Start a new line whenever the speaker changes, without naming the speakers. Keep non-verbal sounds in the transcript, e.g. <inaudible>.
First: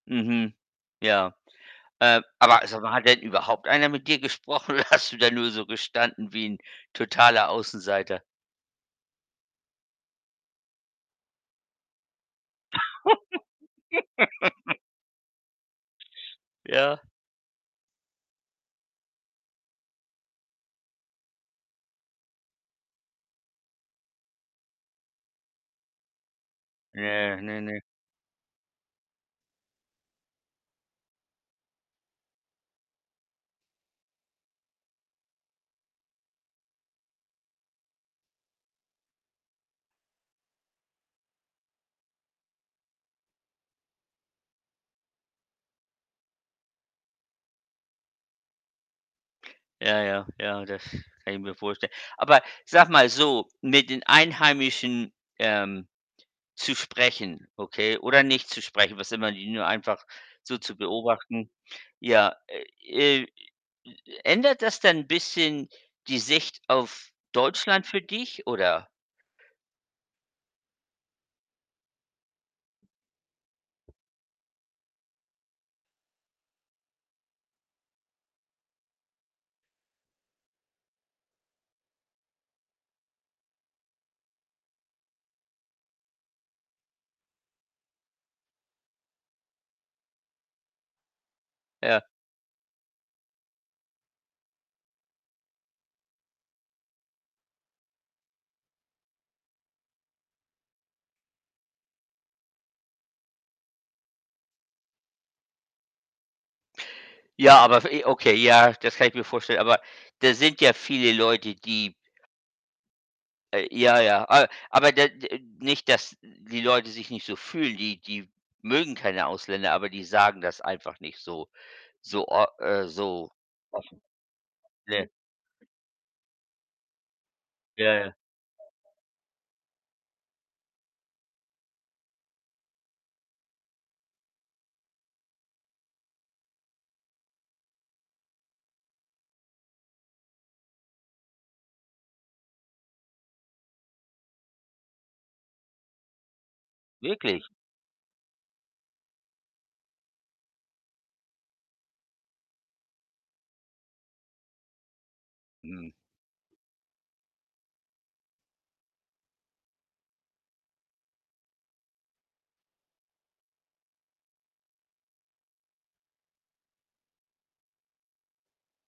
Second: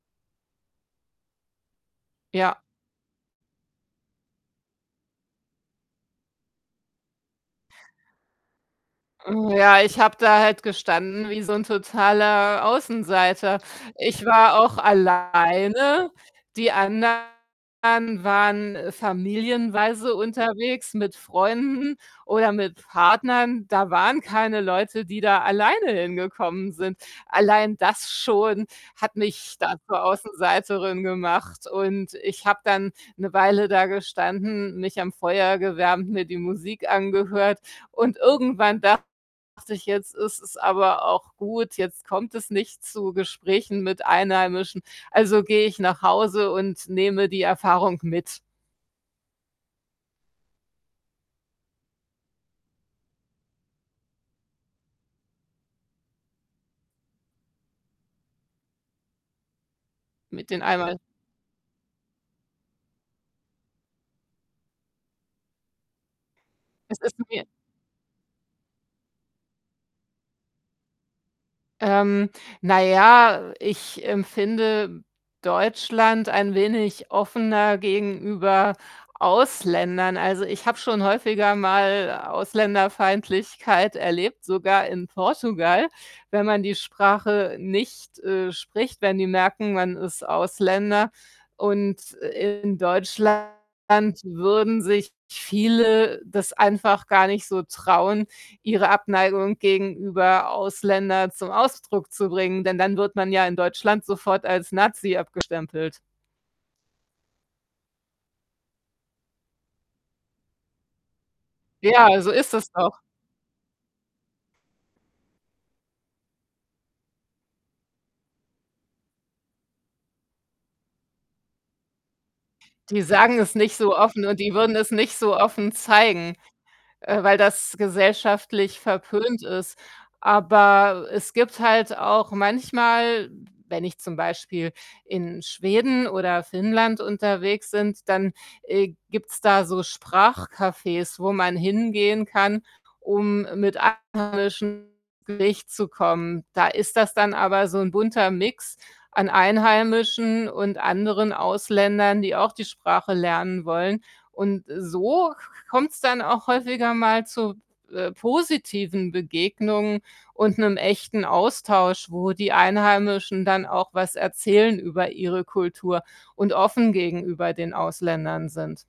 Mhm. Ja. Äh, aber,
Ja.
also, man hat überhaupt einer mit dir gesprochen oder hast du da nur so gestanden wie 'n totaler Außenseiter?
Hm, ja, ich habe da halt gestanden wie so 'n totaler Außenseiter. Ich war
<laughs>
auch alleine. Die
Ja.
anderen waren familienweise unterwegs mit Freunden oder mit Partnern. Da waren keine Leute, die da alleine hingekommen sind.
Ja, ne,
Allein
ne.
das schon hat mich da zur Außenseiterin gemacht und ich habe dann 'ne Weile da gestanden, mich am Feuer gewärmt, mir die Musik angehört und irgendwann dachte ich: „Jetzt ist es aber auch gut. Jetzt kommt es nicht zu Gesprächen mit Einheimischen, also, gehe ich nach Hause und nehme die Erfahrung mit.“
Ja, ja, ja, das kann ich mir vorstellen. Aber sag mal so, mit den Einheimischen, ähm, zu sprechen, okay, oder nicht zu sprechen, was immer die nur einfach
Mit
so
den.
zu
<unintelligible>
beobachten. Ja, äh, äh, ändert das dann bisschen die Sicht
Es
auf
ist mir
Deutschland für dich oder?
Ähm, na ja, ich empfinde Deutschland ein wenig offener gegenüber Ausländern. Also, ich habe schon häufiger mal Ausländerfeindlichkeit erlebt, sogar in Portugal, wenn man die Sprache nicht, äh, spricht, wenn die merken, man ist Ausländer
Ja.
und in Deutschland würden sich viele das einfach gar nicht so trauen, ihre Abneigung gegenüber Ausländer zum Ausdruck zu bringen, denn dann wird man ja in Deutschland sofort als Nazi abgestempelt.
Ja, aber, <unintelligible> äh okay, ja, das kann ich mir vorstellen aber da sind ja viele Leute, die
Ja, so ist das auch.
äh ja, ja, äh, aber da nicht, dass die Leute sich nicht so fühlen, die die mögen keine Ausländer, aber die sagen das einfach nicht so, so o äh,
Die
so
sagen es nicht so
offen,
offen und die würden es
ne?
nicht so offen zeigen, äh, weil das
Ja, ja.
gesellschaftlich verpönt ist. Aber es gibt halt auch manchmal, wenn ich zum Beispiel in Schweden oder Finnland unterwegs sind, dann, äh, gibt's da so Sprachcafés, wo man hingehen kann, um mit Einheimischen ins Gespräch zu kommen. Da ist das dann
Wirklich?
aber so 'n bunter Mix an Einheimischen und anderen Ausländern, die auch die Sprache lernen wollen und so k
Hm.
kommt's dann auch häufiger mal zu, äh, positiven Begegnungen und 'nem echten Austausch, wo die Einheimischen dann auch was erzählen über ihre Kultur und offen gegenüber den Ausländern sind.